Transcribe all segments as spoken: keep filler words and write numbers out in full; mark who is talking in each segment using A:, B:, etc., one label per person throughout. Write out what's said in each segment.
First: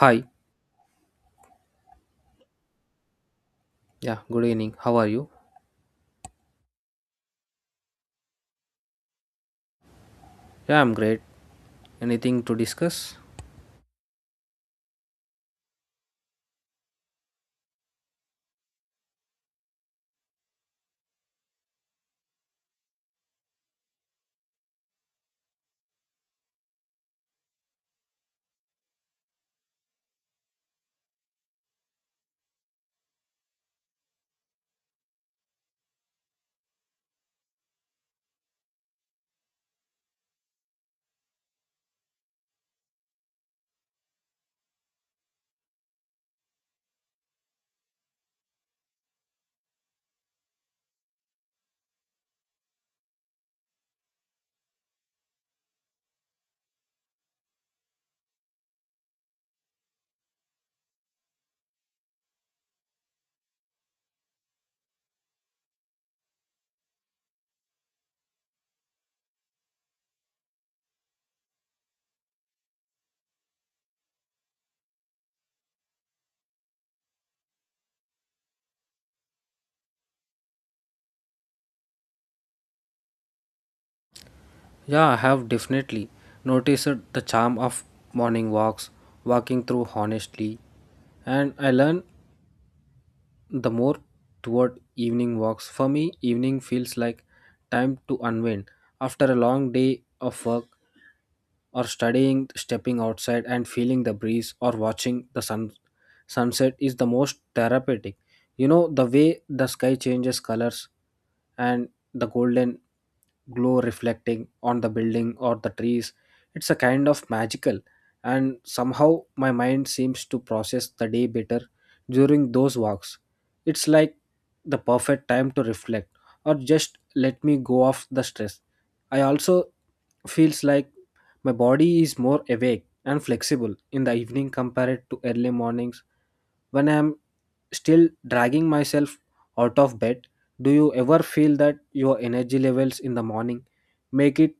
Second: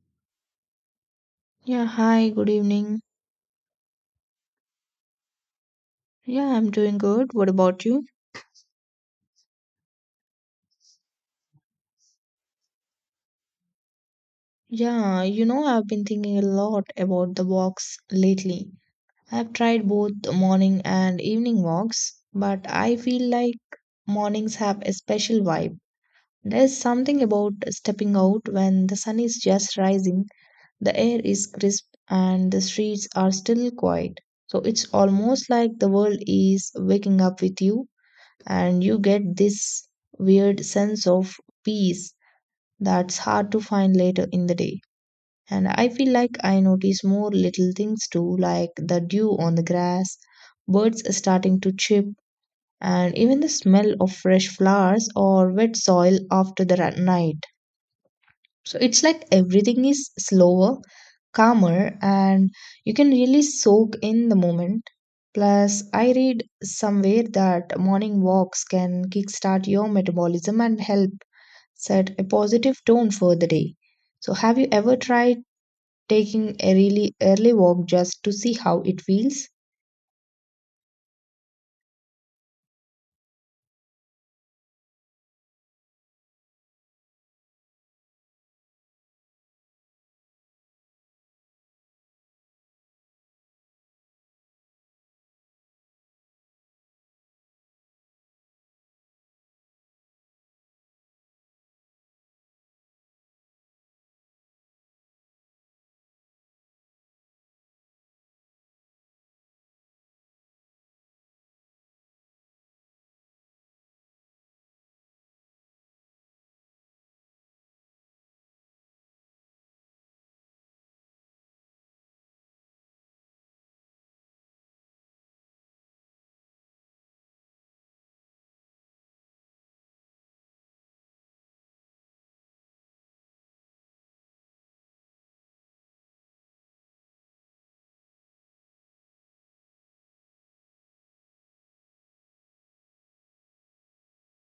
A: Hi.
B: Yeah, hi, good evening.
A: Yeah, good evening. How are you?
B: Yeah, I'm doing good. What about you?
A: Yeah, I'm great. Anything to discuss?
B: Yeah, you know, I've been thinking a lot about the walks lately. I've tried both morning and evening walks, but I feel like mornings have a special vibe. There's something about stepping out when the sun is just rising, the air is crisp, and the streets are still quiet. So it's almost like the world is waking up with you, and you get this weird sense of peace that's hard to find later in the day. And I feel like I notice more little things too, like the dew on the grass, birds starting to chirp, and even the smell of fresh flowers or wet soil after the ra- night. So it's like everything is slower, calmer, and you can really soak in the moment. Plus, I read somewhere that morning walks can kickstart your metabolism and help set a positive tone for the day. So, have you ever tried taking a really early walk just to see how it feels?
A: Yeah, I have definitely noticed the charm of morning walks, walking through honestly. And I learned the more toward evening walks. For me, evening feels like time to unwind. After a long day of work or studying, stepping outside and feeling the breeze or watching the sun sunset is the most therapeutic. You know, the way the sky changes colors and the golden glow reflecting on the building or the trees, it's a kind of magical. And somehow my mind seems to process the day better during those walks. It's like the perfect time to reflect or just let me go off the stress. I also feels like my body is more awake and flexible in the evening compared to early mornings when I am still dragging myself out of bed. Do you ever feel that your energy levels in the morning make it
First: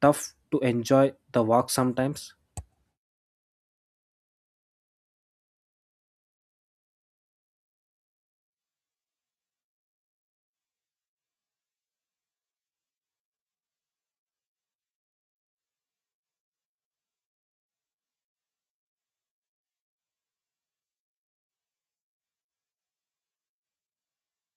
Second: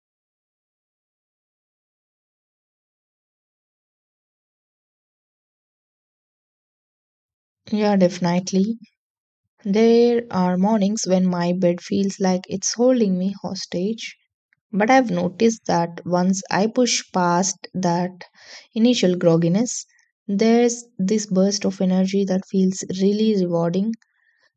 A: tough to enjoy the walk sometimes?
B: Yeah, definitely. There are mornings when my bed feels like it's holding me hostage. But I've noticed that once I push past that initial grogginess, there's this burst of energy that feels really rewarding.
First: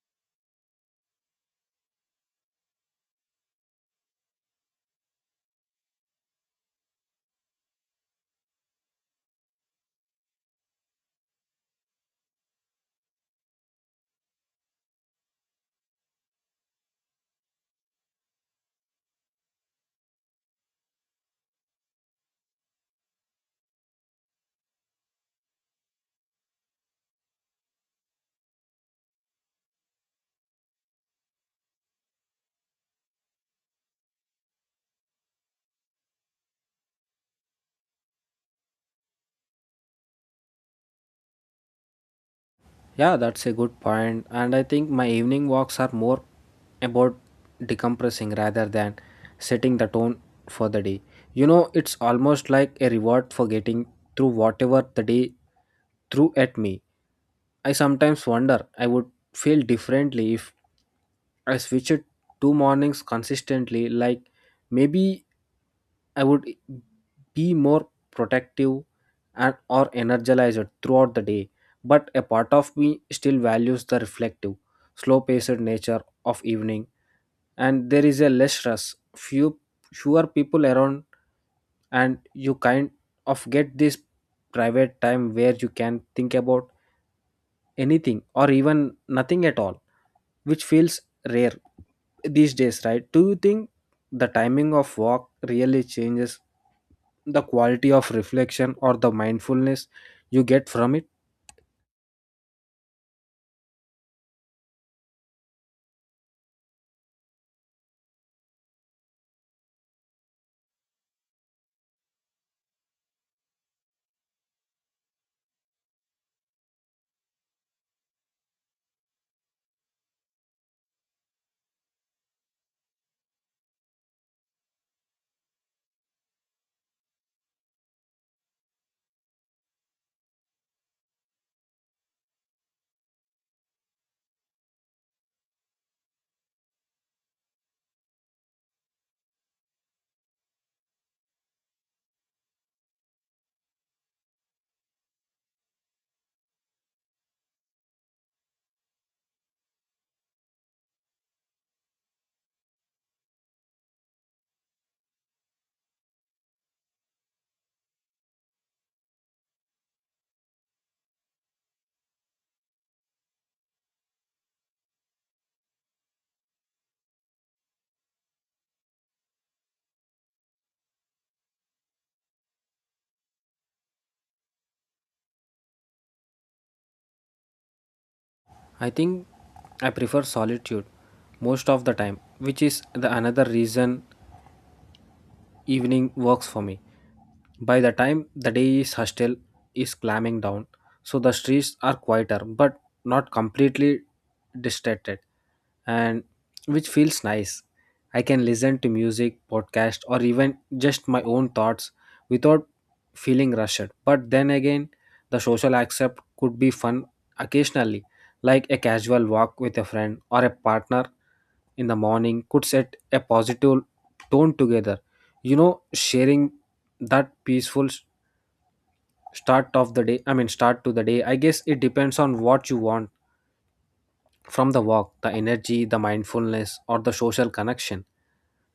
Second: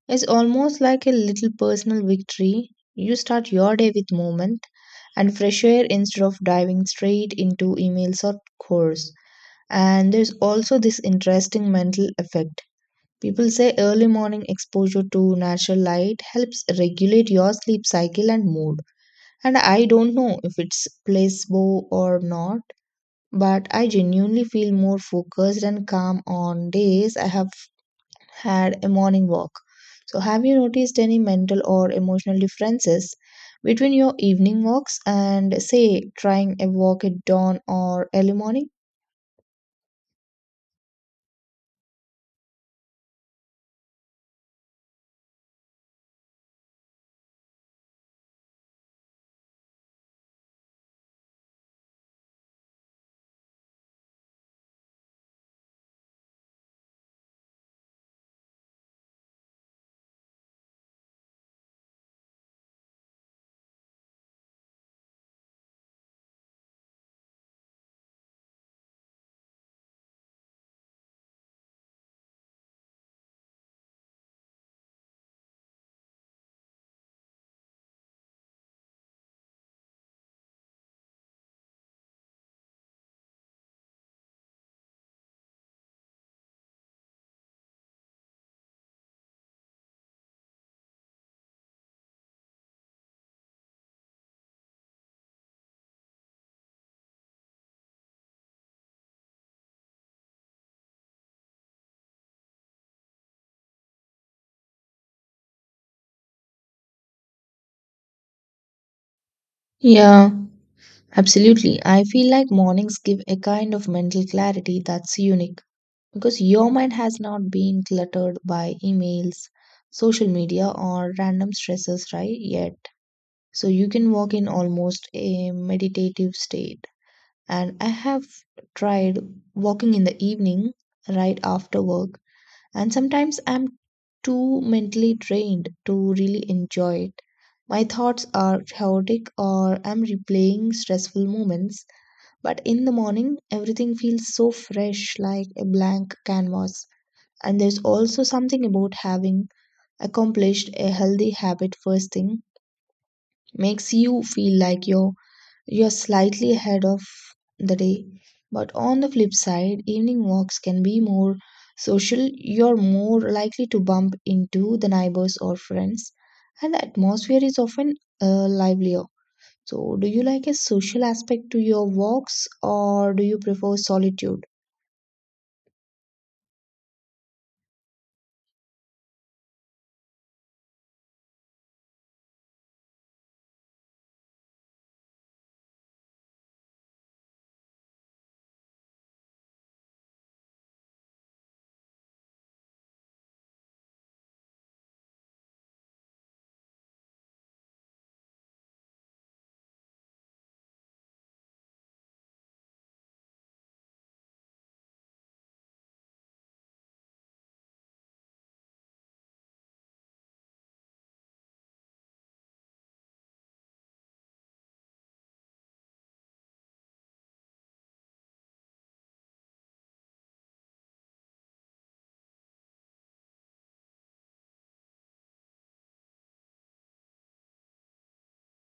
B: It's almost like a little personal victory. You start your day with movement and fresh air instead of diving straight into emails or chores. And there's also this interesting mental effect. People say early morning exposure to natural light helps regulate your sleep cycle and mood. And I don't know if it's placebo or not, but I genuinely feel more focused and calm on days I have had a morning walk. So, have you noticed any mental or emotional differences between your evening walks and, say, trying a walk at dawn or early morning?
A: Yeah, that's a good point. And I think my evening walks are more about decompressing rather than setting the tone for the day. You know, it's almost like a reward for getting through whatever the day threw at me. I sometimes wonder I would feel differently if I switched two mornings consistently. Like maybe I would be more protective and or energized throughout the day, but a part of me still values the reflective, slow-paced nature of evening, and there is a less stress, few fewer people around, and you kind of get this private time where you can think about anything or even nothing at all, which feels rare these days, right? Do you think the timing of walk really changes the quality of reflection or the mindfulness you get from it?
B: Yeah, absolutely. I feel like mornings give a kind of mental clarity that's unique because your mind has not been cluttered by emails, social media, or random stresses, right? Yet. So, you can walk in almost a meditative state and I have tried walking in the evening right after work, and sometimes I'm too mentally drained to really enjoy it. My thoughts are chaotic or I'm replaying stressful moments, but in the morning, everything feels so fresh like a blank canvas. And there's also something about having accomplished a healthy habit first thing makes you feel like you're you're slightly ahead of the day. But on the flip side, evening walks can be more social. You're more likely to bump into the neighbors or friends, and the atmosphere is often uh, livelier. So, do you like a social aspect to your walks or do you prefer solitude?
A: I think I prefer solitude most of the time, which is the another reason evening works for me. By the time the day's hostel is clamming down, so the streets are quieter but not completely distracted, and which feels nice. I can listen to music, podcast, or even just my own thoughts without feeling rushed. But then again, the social accept could be fun occasionally, like a casual walk with a friend or a partner in the morning could set a positive tone together, you know, sharing that peaceful s- start of the day i mean start to the day. I guess it depends on what you want from the walk, the energy, the mindfulness, or the social connection.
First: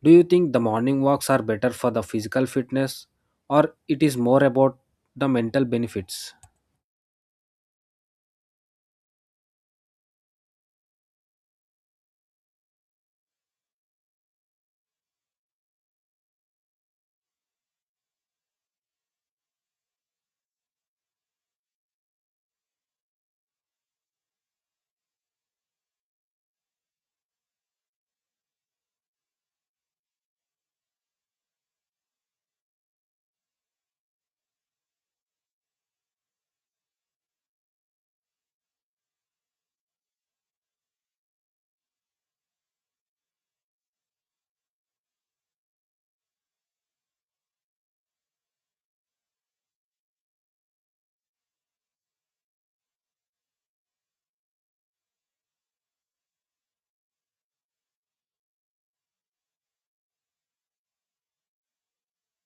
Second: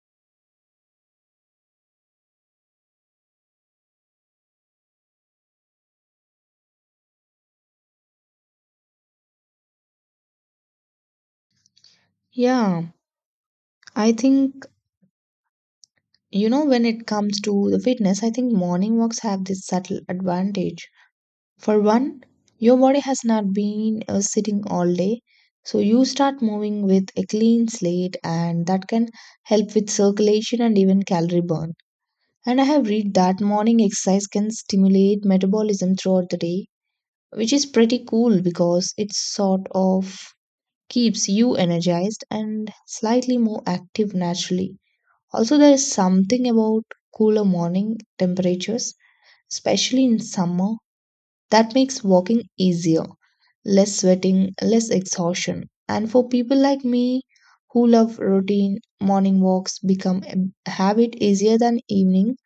A: Do you think the morning walks are better for the physical fitness or it is more about the mental benefits?
B: Yeah, I think, you know, when it comes to the fitness, I think morning walks have this subtle advantage. For one, your body has not been uh, sitting all day, so you start moving with a clean slate, and that can help with circulation and even calorie burn. And I have read that morning exercise can stimulate metabolism throughout the day, which is pretty cool because it sort of keeps you energized and slightly more active naturally. Also, there is something about cooler morning temperatures, especially in summer, that makes walking easier, less sweating, less exhaustion. And for people like me who love routine, morning walks become a habit easier than evening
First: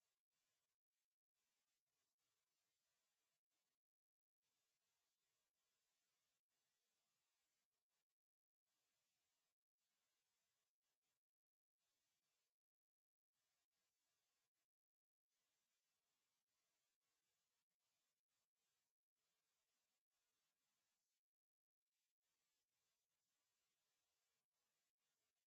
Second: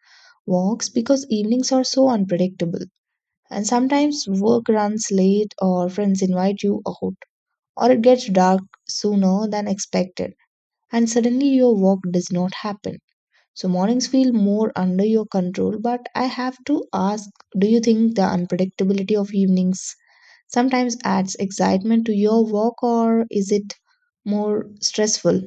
B: walks because evenings are so unpredictable. And sometimes work runs late, or friends invite you out, or it gets dark sooner than expected, and suddenly your walk does not happen. So mornings feel more under your control, but I have to ask, do you think the unpredictability of evenings sometimes adds excitement to your walk or is it more stressful?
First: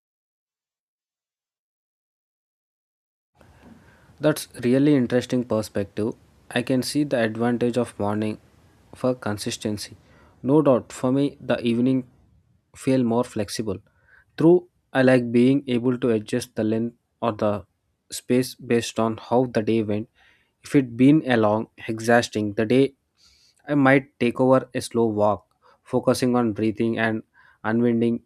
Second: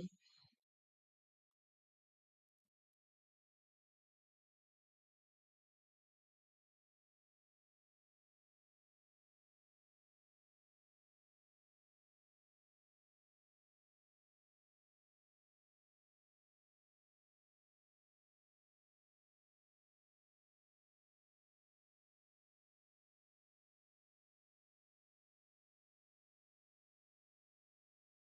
A: That's really interesting perspective. I can see the advantage of morning for consistency. No doubt for me the evening feel more flexible. True, I like being able to adjust the length or the space based on how the day went. If it been a long, exhausting the day, I might take over a slow walk, focusing on breathing and unwinding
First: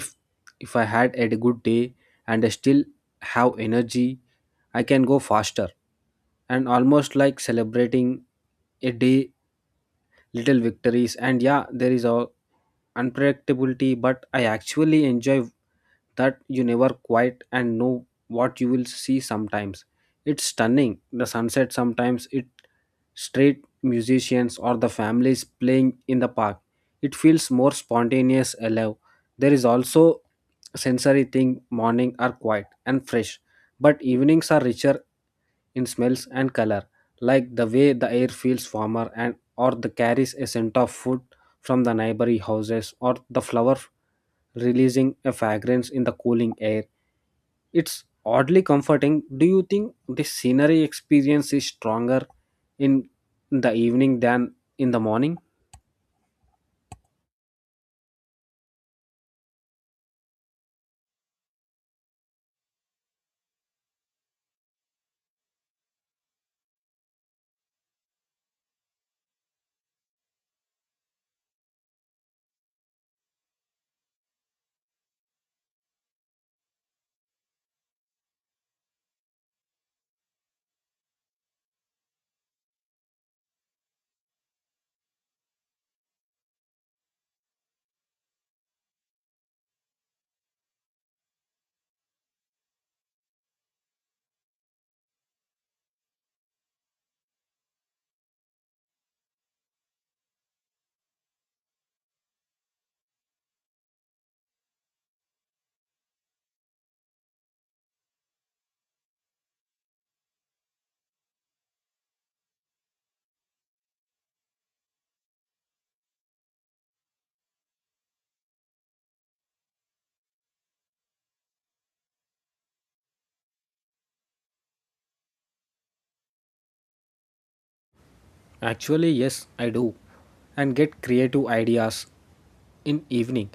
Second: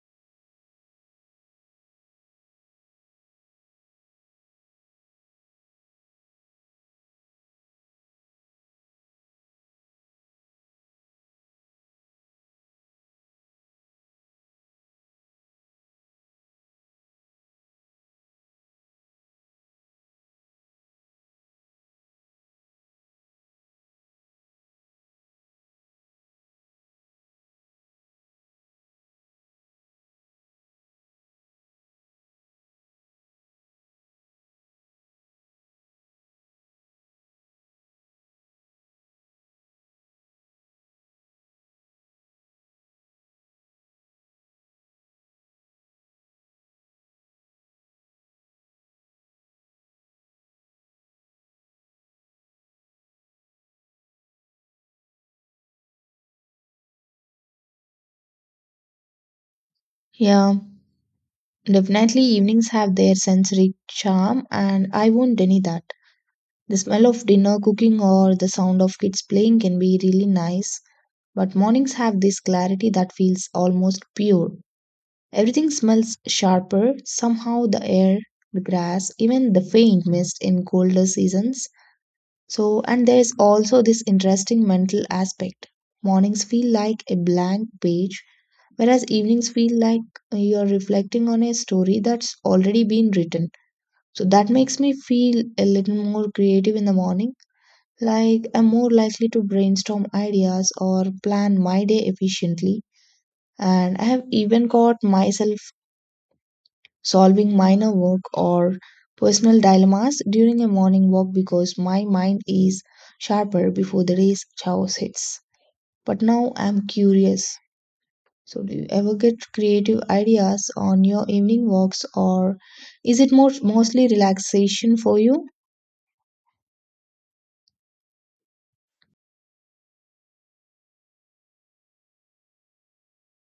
A: if if I had a good day and I still have energy, I can go faster and almost like celebrating a day little victories. And yeah, there is all unpredictability, but I actually enjoy that. You never quite and know what you will see. Sometimes it's stunning the sunset, sometimes it straight musicians or the families playing in the park. It feels more spontaneous alive. There is also sensory thing, morning are quiet and fresh, but evenings are richer in smells and color, like the way the air feels warmer and or the carries a scent of food from the neighboring houses or the flower releasing a fragrance in the cooling air. It's oddly comforting. Do you think this scenery experience is stronger in the evening than in the morning?
B: Yeah, definitely evenings have their sensory charm and I won't deny that. The smell of dinner cooking or the sound of kids playing can be really nice, but mornings have this clarity that feels almost pure. Everything smells sharper, somehow the air, the grass, even the faint mist in colder seasons. So, and there's also this interesting mental aspect. Mornings feel like a blank page, whereas evenings feel like you're reflecting on a story that's already been written. So, that makes me feel a little more creative in the morning. Like, I'm more likely to brainstorm ideas or plan my day efficiently. And I have even caught myself solving minor work or personal dilemmas during a morning walk because my mind is sharper before the race chaos hits. But now I'm curious. So, do you ever get creative ideas on your evening walks, or is it more mostly relaxation for you?
A: Actually, yes, I do, and get creative ideas in evening,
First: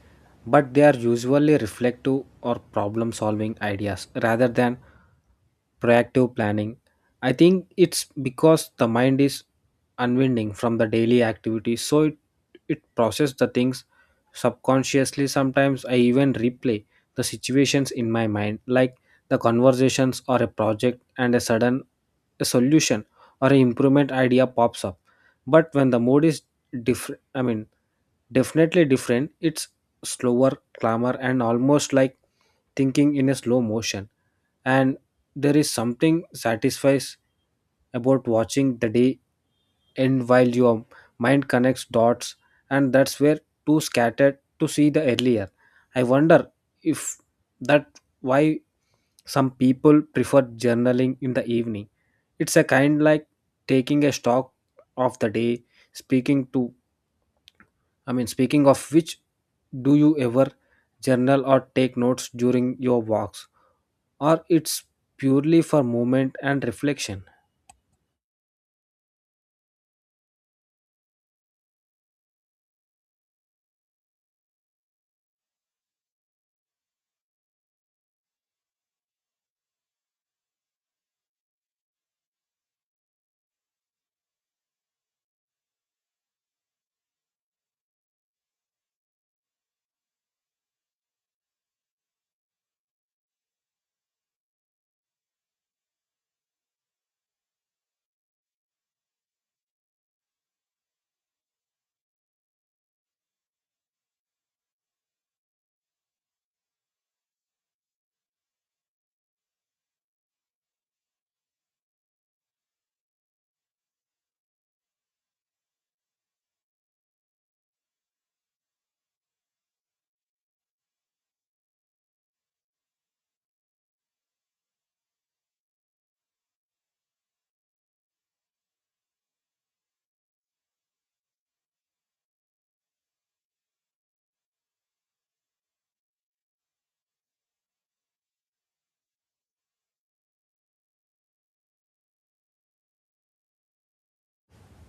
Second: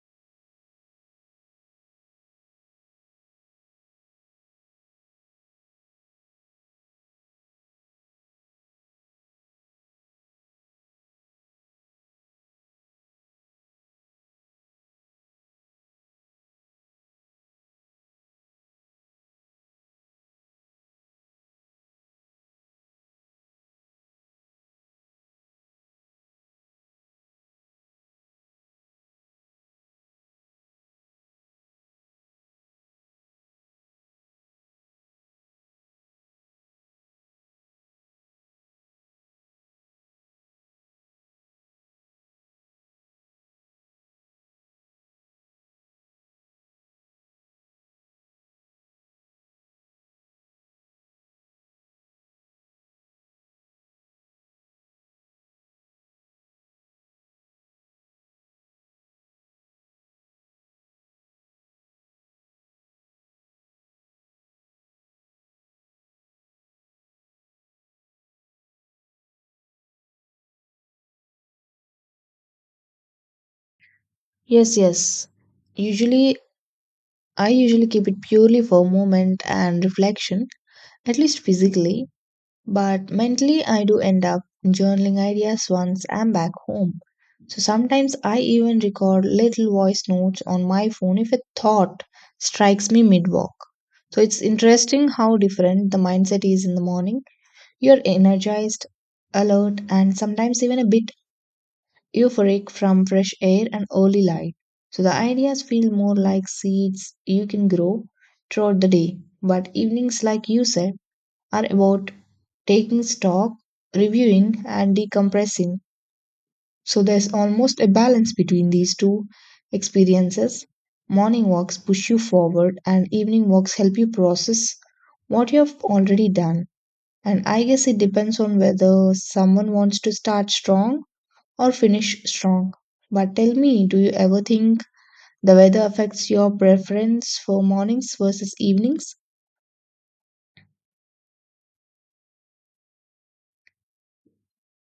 A: but they are usually reflective or problem solving ideas rather than proactive planning. I think it's because the mind is unwinding from the daily activities, so it, it processes the things subconsciously. Sometimes I even replay the situations in my mind, like the conversations or a project and a sudden a solution or an improvement idea pops up. But when the mode is different i mean definitely different. It's slower, calmer, and almost like thinking in a slow motion. And there is something satisfies about watching the day end while your mind connects dots, and that's where too scattered to see the earlier. I wonder if that why some people prefer journaling in the evening. It's a kind like taking a stock of the day speaking to I mean speaking of which, do you ever journal or take notes during your walks or it's purely for movement and reflection?
B: Yes, yes. Usually, I usually keep it purely for moment and reflection, at least physically. But mentally, I do end up journaling ideas once I'm back home. So sometimes I even record little voice notes on my phone if a thought strikes me mid walk. So it's interesting how different the mindset is in the morning. You're energized, alert, and sometimes even a bit euphoric from fresh air and early light. So the ideas feel more like seeds you can grow throughout the day. But evenings, like you said, are about taking stock, reviewing, and decompressing. So there's almost a balance between these two experiences. Morning walks push you forward, and evening walks help you process what you have already done. And I guess it depends on whether someone wants to start strong or finish strong. But tell me, do you ever think the weather affects your preference for mornings versus evenings?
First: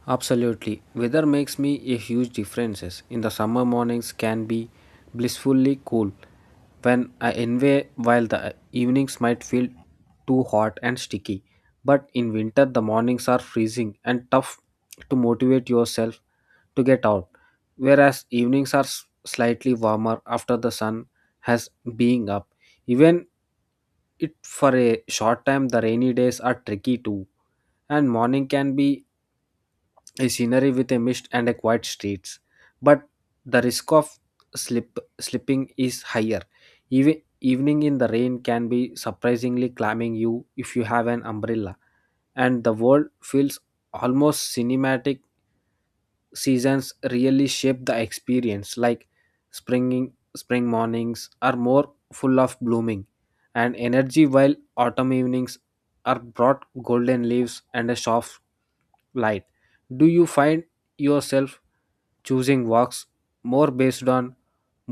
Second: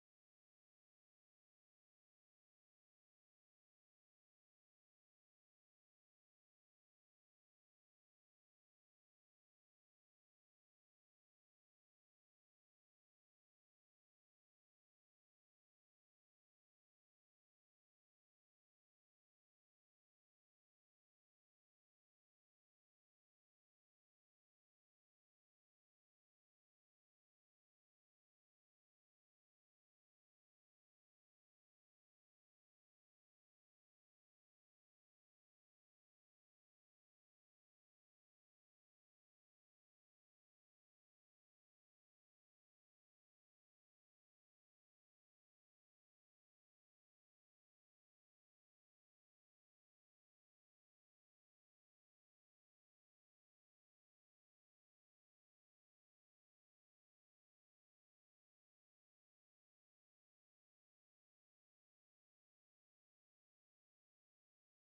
A: Absolutely. Weather makes me a huge differences. In the summer mornings can be blissfully cool when I envy, while the evenings might feel too hot and sticky. But in winter the mornings are freezing and tough to motivate yourself to get out. Whereas evenings are s- slightly warmer after the sun has being up. Even it for a short time, the rainy days are tricky too, and morning can be a scenery with a mist and a quiet streets, but the risk of slip slipping is higher. Even evening in the rain can be surprisingly calming you if you have an umbrella, and the world feels almost cinematic. Seasons really shape the experience, like springing spring mornings are more full of blooming and energy, while autumn evenings are brought golden leaves and a soft light. Do you find yourself choosing walks more based on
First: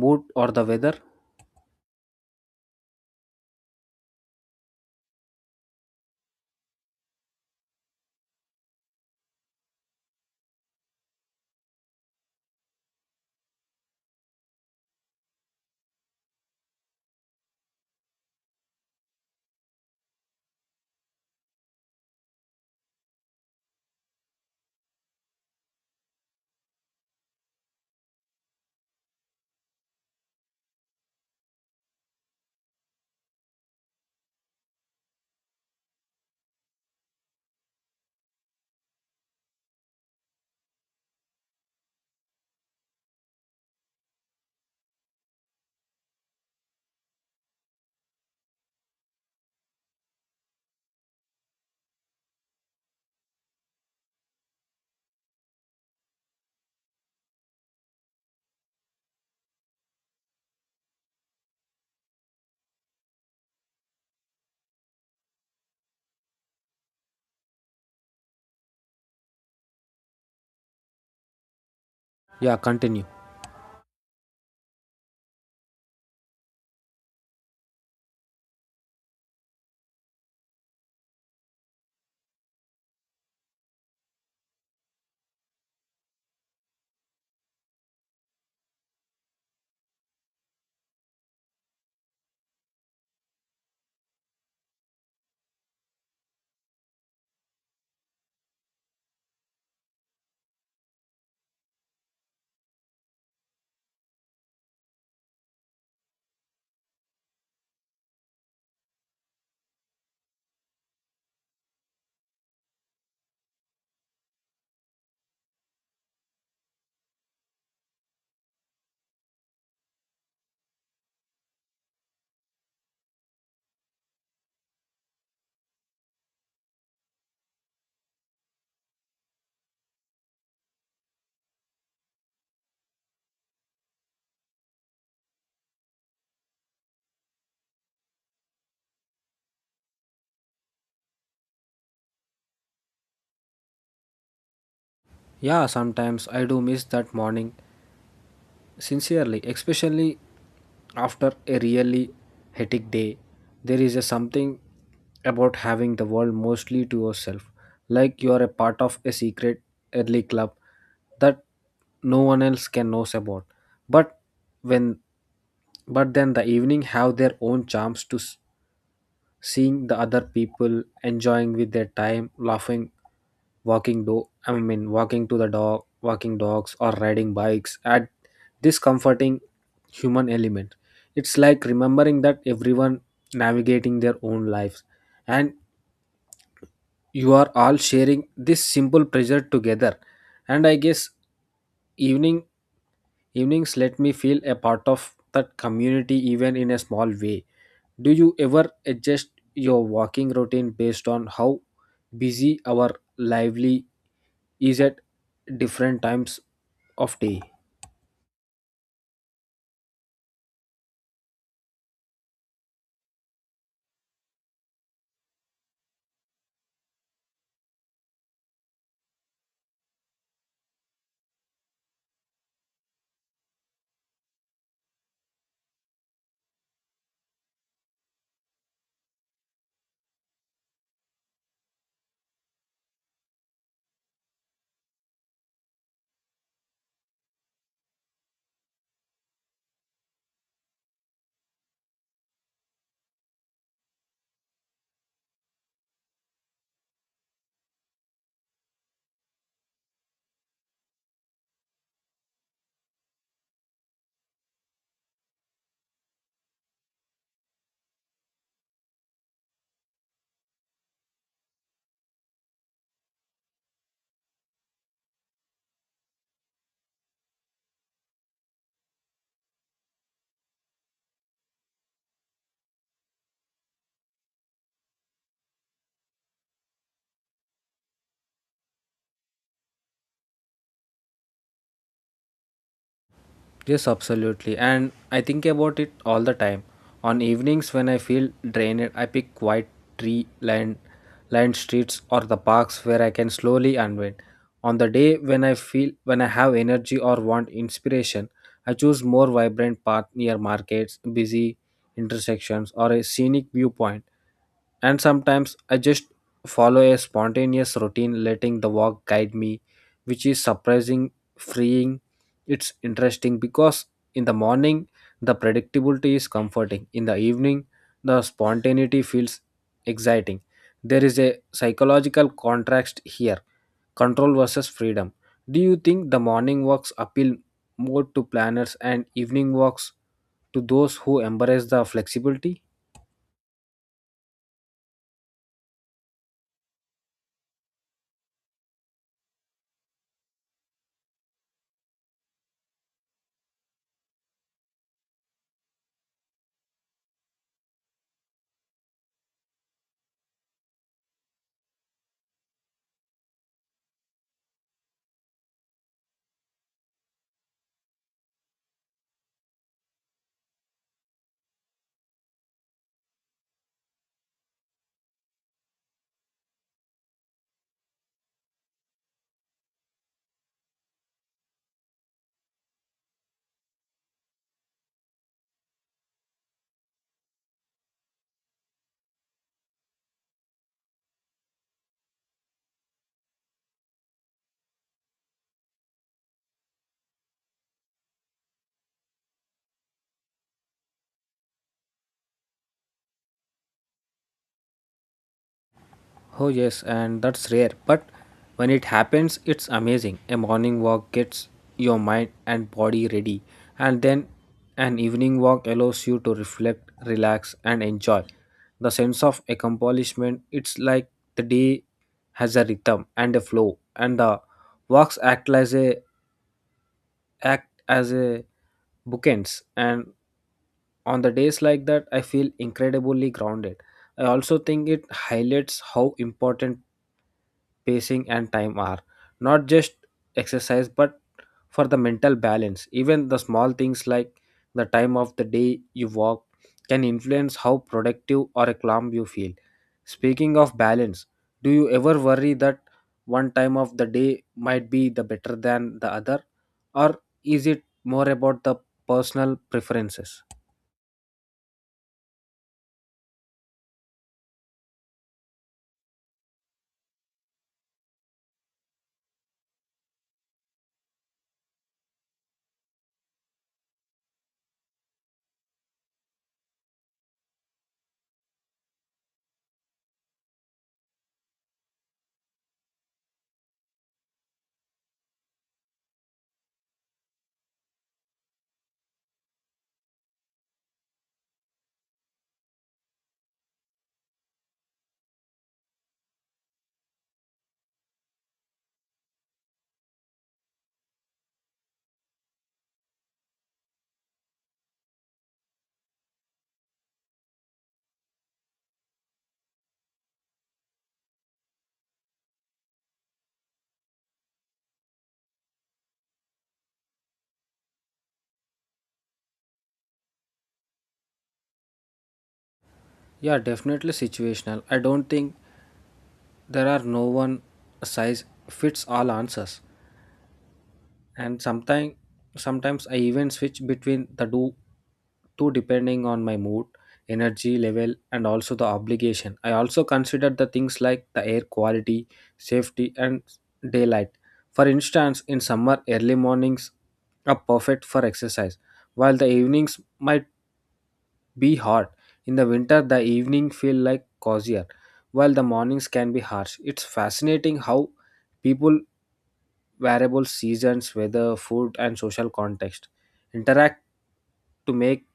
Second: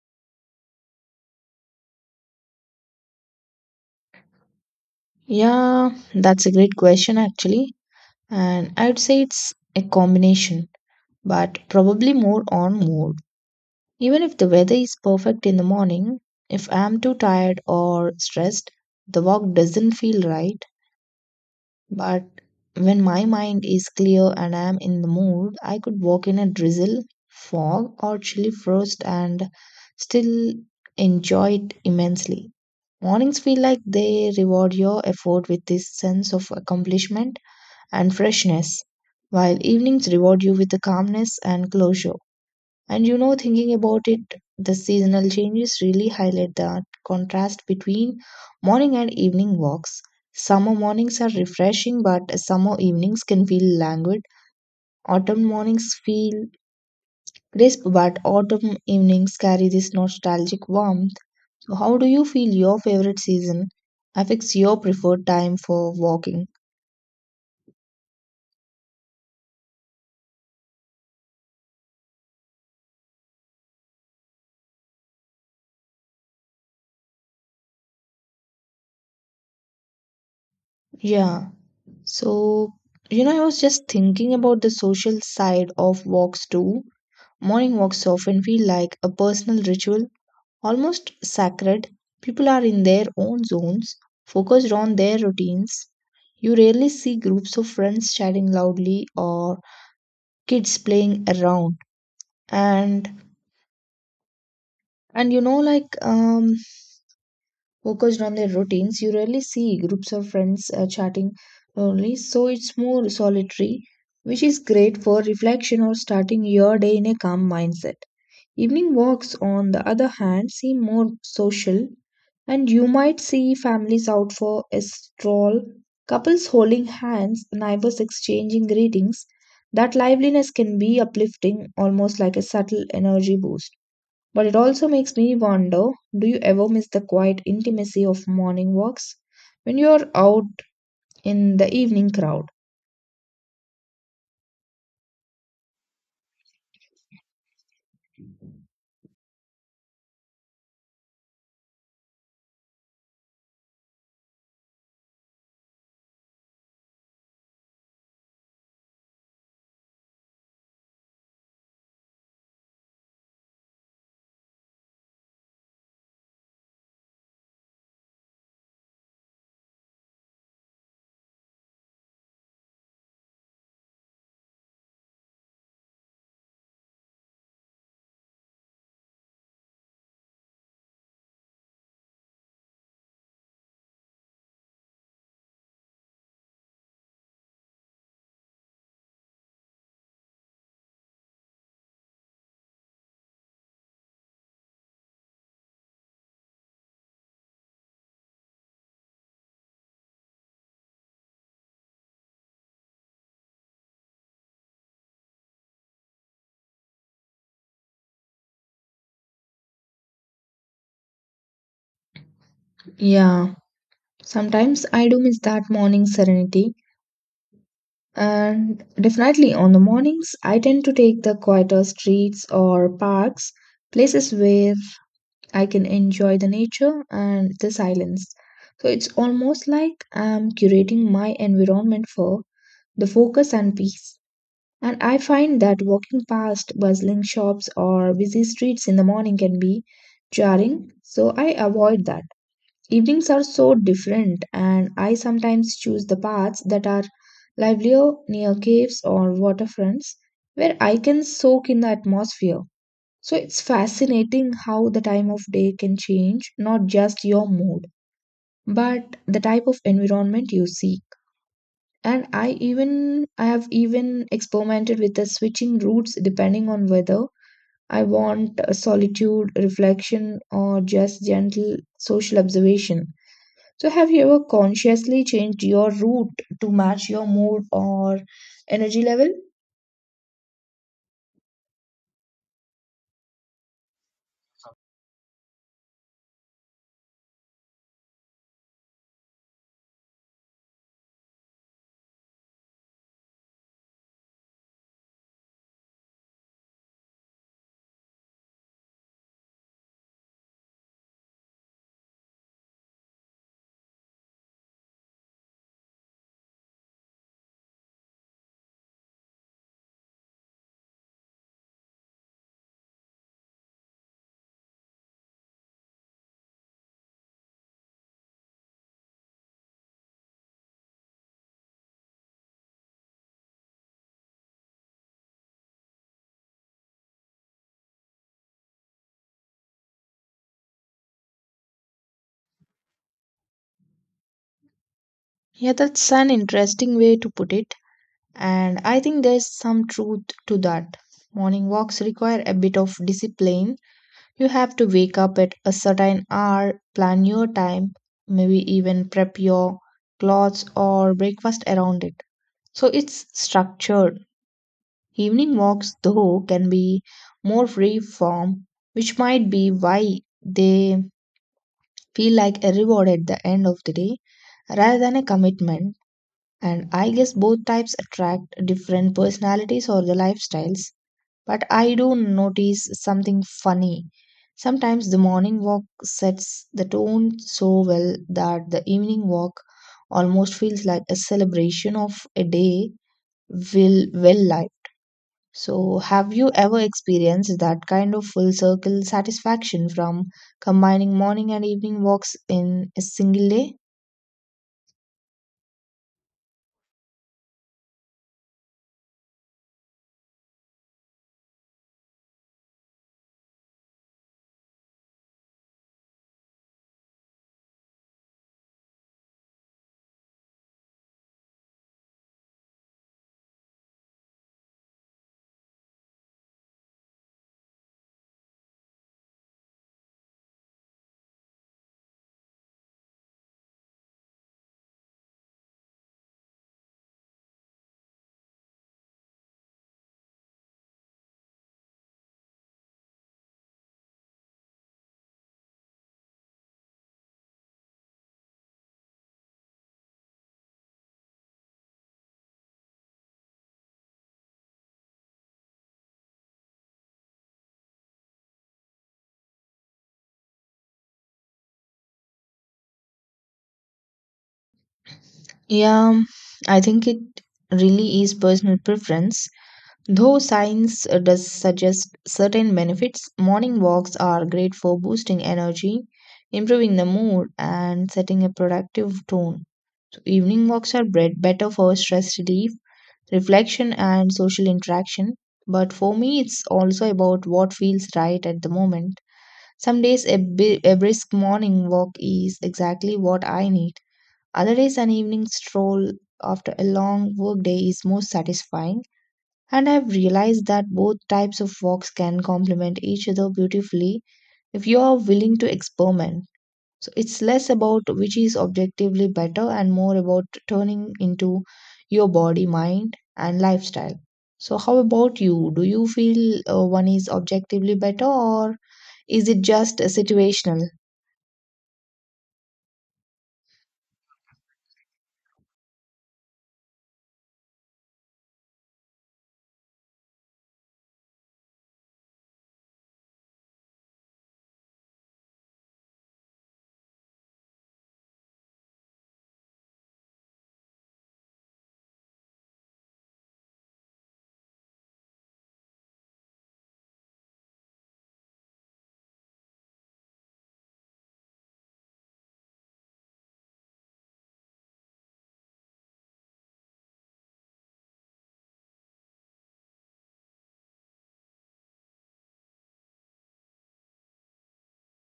A: mood or the weather?
B: Yeah, that's a great question actually. And I would say it's a combination, but probably more on mood. Even if the weather is perfect in the morning, if I'm too tired or stressed, the walk doesn't feel right. But when my mind is clear and I'm in the mood, I could walk in a drizzle, fog, or chilly frost and still enjoy it immensely. Mornings feel like they reward your effort with this sense of accomplishment and freshness, while evenings reward you with the calmness and closure. And you know, thinking about it, the seasonal changes really highlight the contrast between morning and evening walks. Summer mornings are refreshing, but summer evenings can feel languid. Autumn mornings feel crisp, but autumn evenings carry this nostalgic warmth. So, how do you feel your favorite season affects your preferred time for walking?
A: Yeah, continue.
B: Yeah. So, you know, I was just thinking about the social side of walks too. Morning walks often feel like a personal ritual, almost sacred. People are in their own zones, focused on their routines. You rarely see groups of friends chatting loudly or kids playing around. And and you know, like um, focused on their routines. You rarely see groups of friends uh, chatting uh, only, so it's more solitary, which is great for reflection or starting your day in a calm mindset. Evening walks, on the other hand, seem more social, and you might see families out for a stroll, couples holding hands, neighbors exchanging greetings. That liveliness can be uplifting, almost like a subtle energy boost. But it also makes me wonder, do you ever miss the quiet intimacy of morning walks when you're out in the evening crowd?
A: Yeah, sometimes I do miss that morning sincerely, especially after a really hectic day. There is a something about having the world mostly to yourself, like you are a part of a secret early club that no one else can knows about. But when but then the evening have their own charms to seeing the other people enjoying with their time, laughing walking do I mean walking to the dog, walking dogs or riding bikes, add this comforting human element. It's like remembering that everyone navigating their own lives, and you are all sharing this simple pleasure together. And I guess evening evenings let me feel a part of that community even in a small way. Do you ever adjust your walking routine based on how busy our lively is at different times of day?
B: Yeah, sometimes I do miss that morning serenity. And definitely on the mornings, I tend to take the quieter streets or parks, places where I can enjoy the nature and the silence. So it's almost like I'm curating my environment for the focus and peace. And I find that walking past bustling shops or busy streets in the morning can be jarring, so I avoid that. Evenings are so different, and I sometimes choose the paths that are livelier near caves or waterfronts where I can soak in the atmosphere. So it's fascinating how the time of day can change not just your mood, but the type of environment you see. And i even i have even experimented with the switching routes depending on whether I want a solitude reflection or just gentle social observation. So have you ever consciously changed your route to match your mood or energy level?
A: Yes, absolutely. And I think about it all the time. On evenings when I feel drained, I pick quiet tree lined lined streets or the parks where I can slowly unwind. On the day when I feel when I have energy or want inspiration, I choose more vibrant path near markets, busy intersections or a scenic viewpoint. And sometimes I just follow a spontaneous routine letting the walk guide me, which is surprising freeing. It's interesting because in the morning, the predictability is comforting. In the evening, the spontaneity feels exciting. There is a psychological contrast here, control versus freedom. Do you think the morning walks appeal more to planners and evening walks to those who embrace the flexibility?
B: Yeah, that's an interesting way to put it. And I think there's some truth to that. Morning walks require a bit of discipline. You have to wake up at a certain hour, plan your time, maybe even prep your clothes or breakfast around it. So it's structured. Evening walks, though, can be more free form, which might be why they feel like a reward at the end of the day rather than a commitment. And I guess both types attract different personalities or the lifestyles. But I do notice something funny. Sometimes the morning walk sets the tone so well that the evening walk almost feels like a celebration of a day will well life. So have you ever experienced that kind of full circle satisfaction from combining morning and evening walks in a single day?
A: Oh, yes, and that's rare. But when it happens, it's amazing. A morning walk gets your mind and body ready, and then an evening walk allows you to reflect, relax, and enjoy. The sense of accomplishment, it's like the day has a rhythm and a flow, and the walks act as a act as a bookends. And on the days like that, I feel incredibly grounded. I also think it highlights how important pacing and time are, not just exercise but for the mental balance. Even the small things like the time of the day you walk can influence how productive or calm you feel. Speaking of balance, do you ever worry that one time of the day might be the better than the other, or is it more about the personal preferences?
B: Yeah, I think it really is personal preference. Though science uh, does suggest certain benefits, morning walks are great for boosting energy, improving the mood, and setting a productive tone. So evening walks are bred better for stress relief, reflection, and social interaction. But for me, it's also about what feels right at the moment. Some days, a, bi- a brisk morning walk is exactly what I need. Other days, an evening stroll after a long workday is more satisfying. And I've realized that both types of walks can complement each other beautifully if you are willing to experiment. So it's less about which is objectively better and more about turning into your body, mind, and lifestyle. So, how about you? Do you feel uh, one is objectively better or is it just uh, situational?
A: Yeah, definitely situational. I don't think there are no one size fits all answers. And sometimes sometimes I even switch between the do two depending on my mood, energy level, and also the obligation. I also consider the things like the air quality, safety, and daylight. For instance, in summer early mornings are perfect for exercise, while the evenings might be hot. In the winter the evening feel like cozier, while the mornings can be harsh. It's fascinating how people variables, seasons, weather, food, and social context interact to make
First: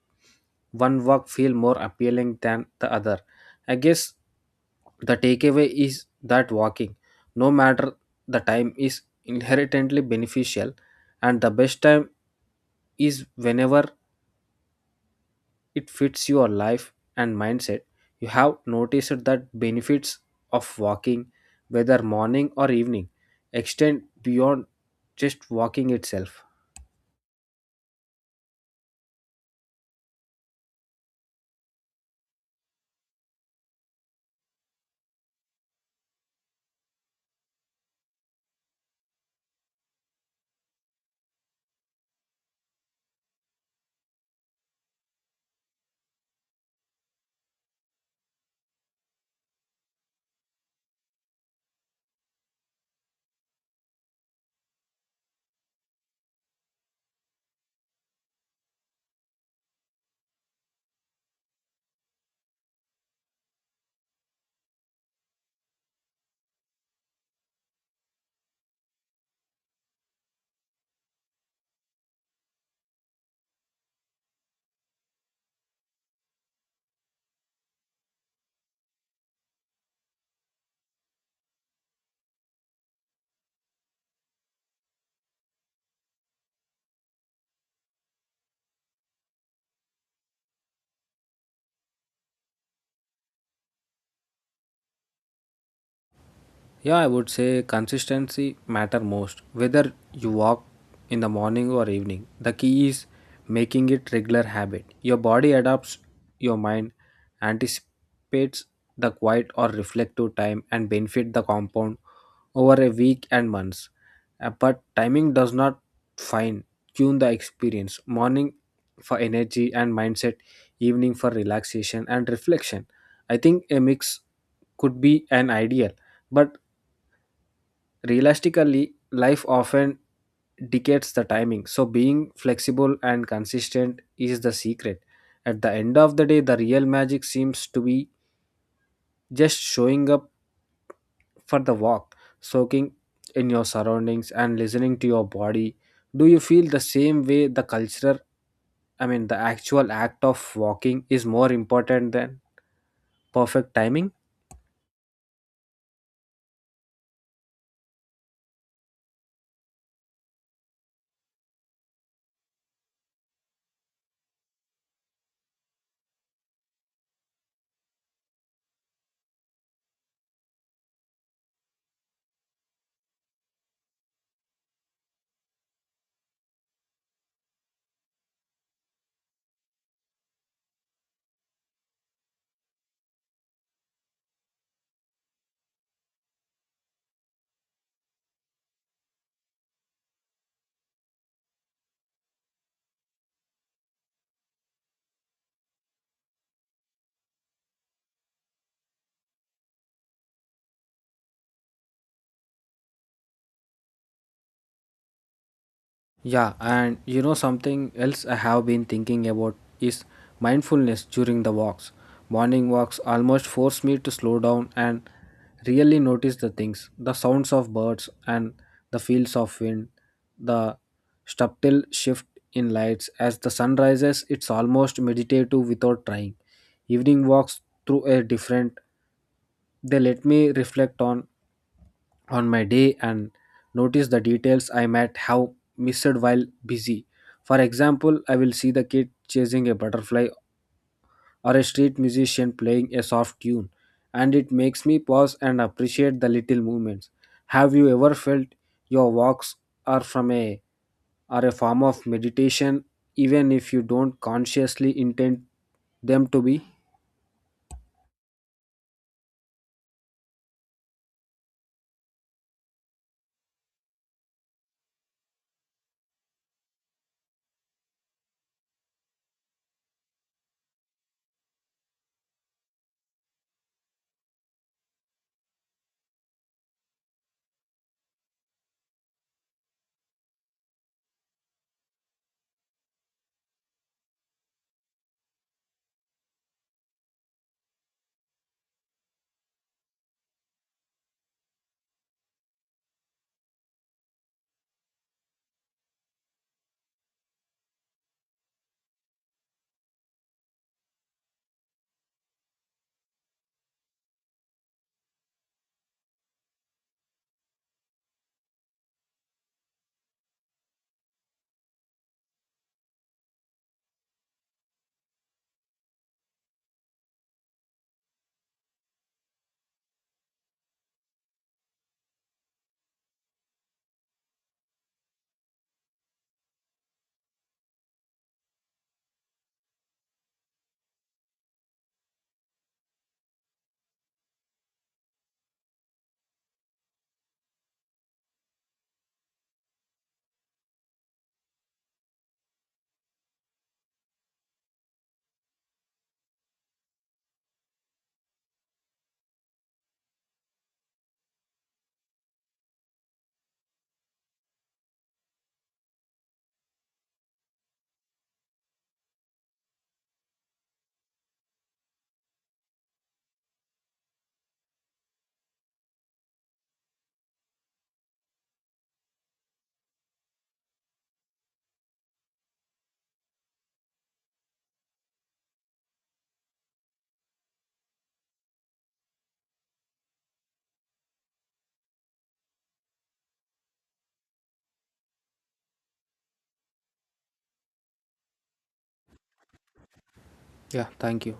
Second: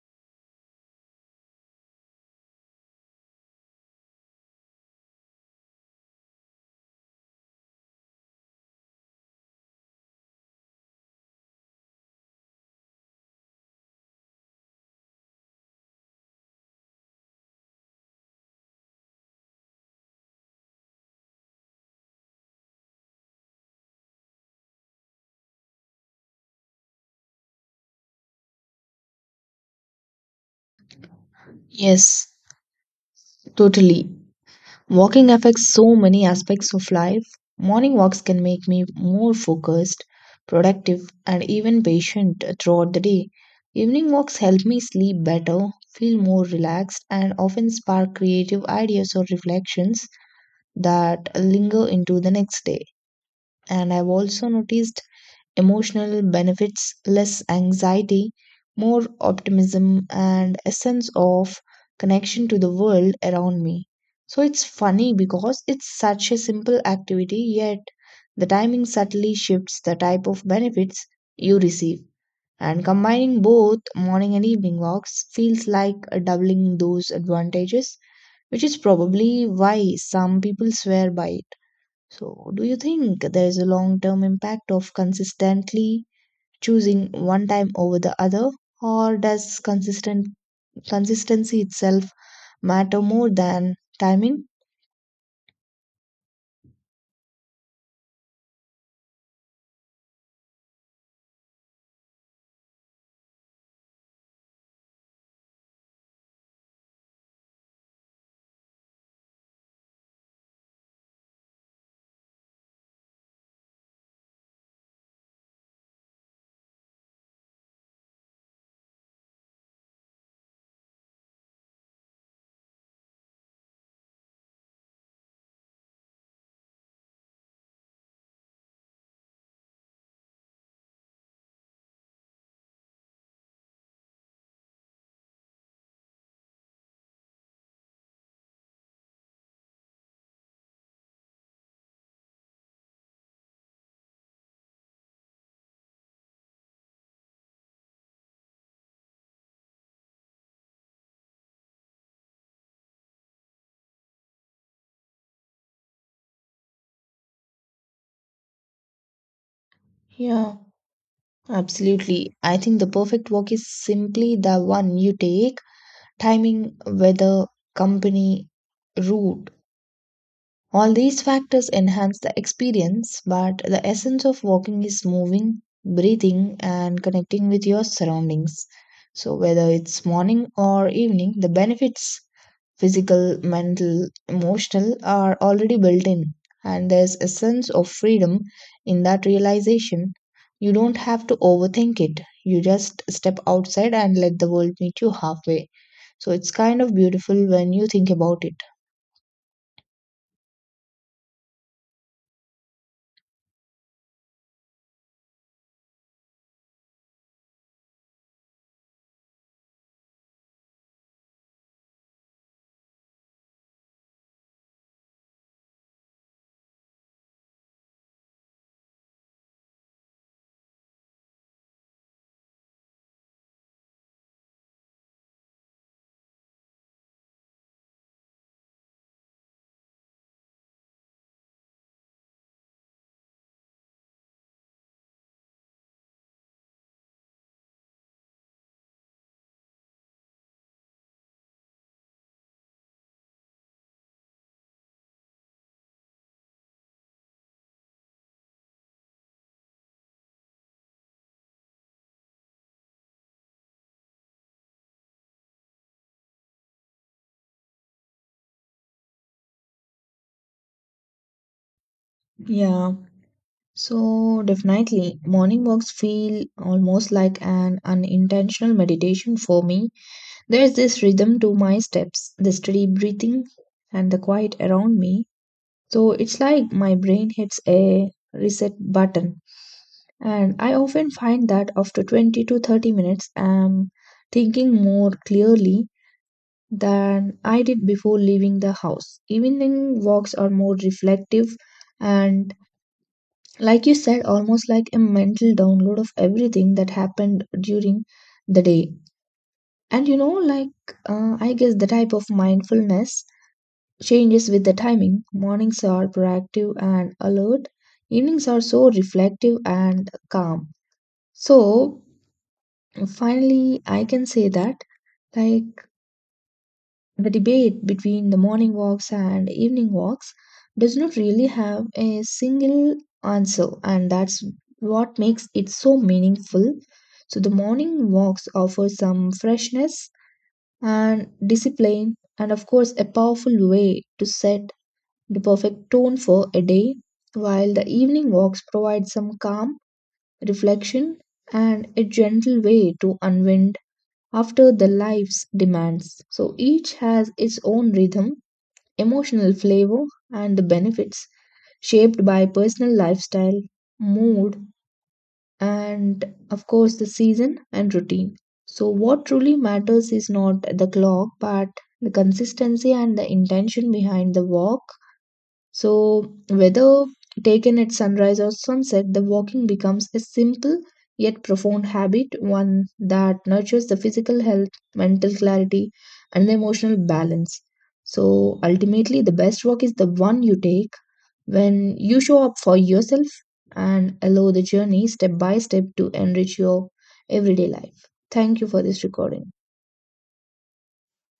A: one work feel more appealing than the other. I guess the takeaway is that walking, no matter the time, is inherently beneficial, and the best time is whenever it fits your life and mindset. You have noticed that benefits of walking, whether morning or evening, extend beyond just walking itself.
B: Yes, totally. Walking affects so many aspects of life. Morning walks can make me more focused, productive, and even patient throughout the day. Evening walks help me sleep better, feel more relaxed, and often spark creative ideas or reflections that linger into the next day. And I've also noticed emotional benefits, less anxiety, more optimism, and a sense of connection to the world around me. So it's funny because it's such a simple activity, yet the timing subtly shifts the type of benefits you receive. And combining both morning and evening walks feels like doubling those advantages, which is probably why some people swear by it. So, do you think there is a long term impact of consistently choosing one time over the other, or does consistent consistency itself matter more than timing?
A: Yeah, I would say consistency matter most. Whether you walk in the morning or evening, the key is making it regular habit. Your body adapts, your mind anticipates the quiet or reflective time and benefit the compound over a week and months. Uh, But timing does not fine tune the experience. Morning for energy and mindset, evening for relaxation and reflection. I think a mix could be an ideal, but realistically, life often dictates the timing, so being flexible and consistent is the secret. At the end of the day, the real magic seems to be just showing up for the walk, soaking in your surroundings and listening to your body. Do you feel the same way the cultural, I mean, the actual act of walking is more important than perfect timing?
B: Yeah, absolutely. I think the perfect walk is simply the one you take, timing, weather, company, route. All these factors enhance the experience, but the essence of walking is moving, breathing, and connecting with your surroundings. So, whether it's morning or evening, the benefits physical, mental, emotional are already built in. And there's a sense of freedom in that realization. You don't have to overthink it. You just step outside and let the world meet you halfway. So it's kind of beautiful when you think about it.
A: Yeah, and you know something else I have been thinking about is mindfulness during the walks. Morning walks almost force me to slow down and really notice the things, the sounds of birds and the fields of wind, the subtle shift in lights as the sun rises, it's almost meditative without trying. Evening walks through a different, they let me reflect on on my day and notice the details I might have missed while busy. For example, I will see the kid chasing a butterfly or a street musician playing a soft tune, and it makes me pause and appreciate the little movements. Have you ever felt your walks are from a are a form of meditation even if you don't consciously intend them to be?
B: Yeah. So, definitely, morning walks feel almost like an unintentional meditation for me. There's this rhythm to my steps, the steady breathing, and the quiet around me. So, it's like my brain hits a reset button. And I often find that after twenty to thirty minutes, I'm thinking more clearly than I did before leaving the house. Evening walks are more reflective and, like you said, almost like a mental download of everything that happened during the day. And you know, like, uh, I guess the type of mindfulness changes with the timing. Mornings are proactive and alert, evenings are so reflective and calm. So finally I can say that, like, the debate between the morning walks and evening walks does not really have a single answer, and that's what makes it so meaningful. So the morning walks offer some freshness and discipline, and of course, a powerful way to set the perfect tone for a day, while the evening walks provide some calm, reflection, and a gentle way to unwind after the life's demands. So each has its own rhythm, emotional flavor, and the benefits shaped by personal lifestyle, mood, and of course the season and routine. So, what truly matters is not the clock but the consistency and the intention behind the walk. So, whether taken at sunrise or sunset, the walking becomes a simple yet profound habit, one that nurtures the physical health, mental clarity, and the emotional balance. So, ultimately, the best walk is the one you take when you show up for yourself and allow the journey step by step to enrich your everyday life. Thank you for this recording.
A: Yeah, thank you.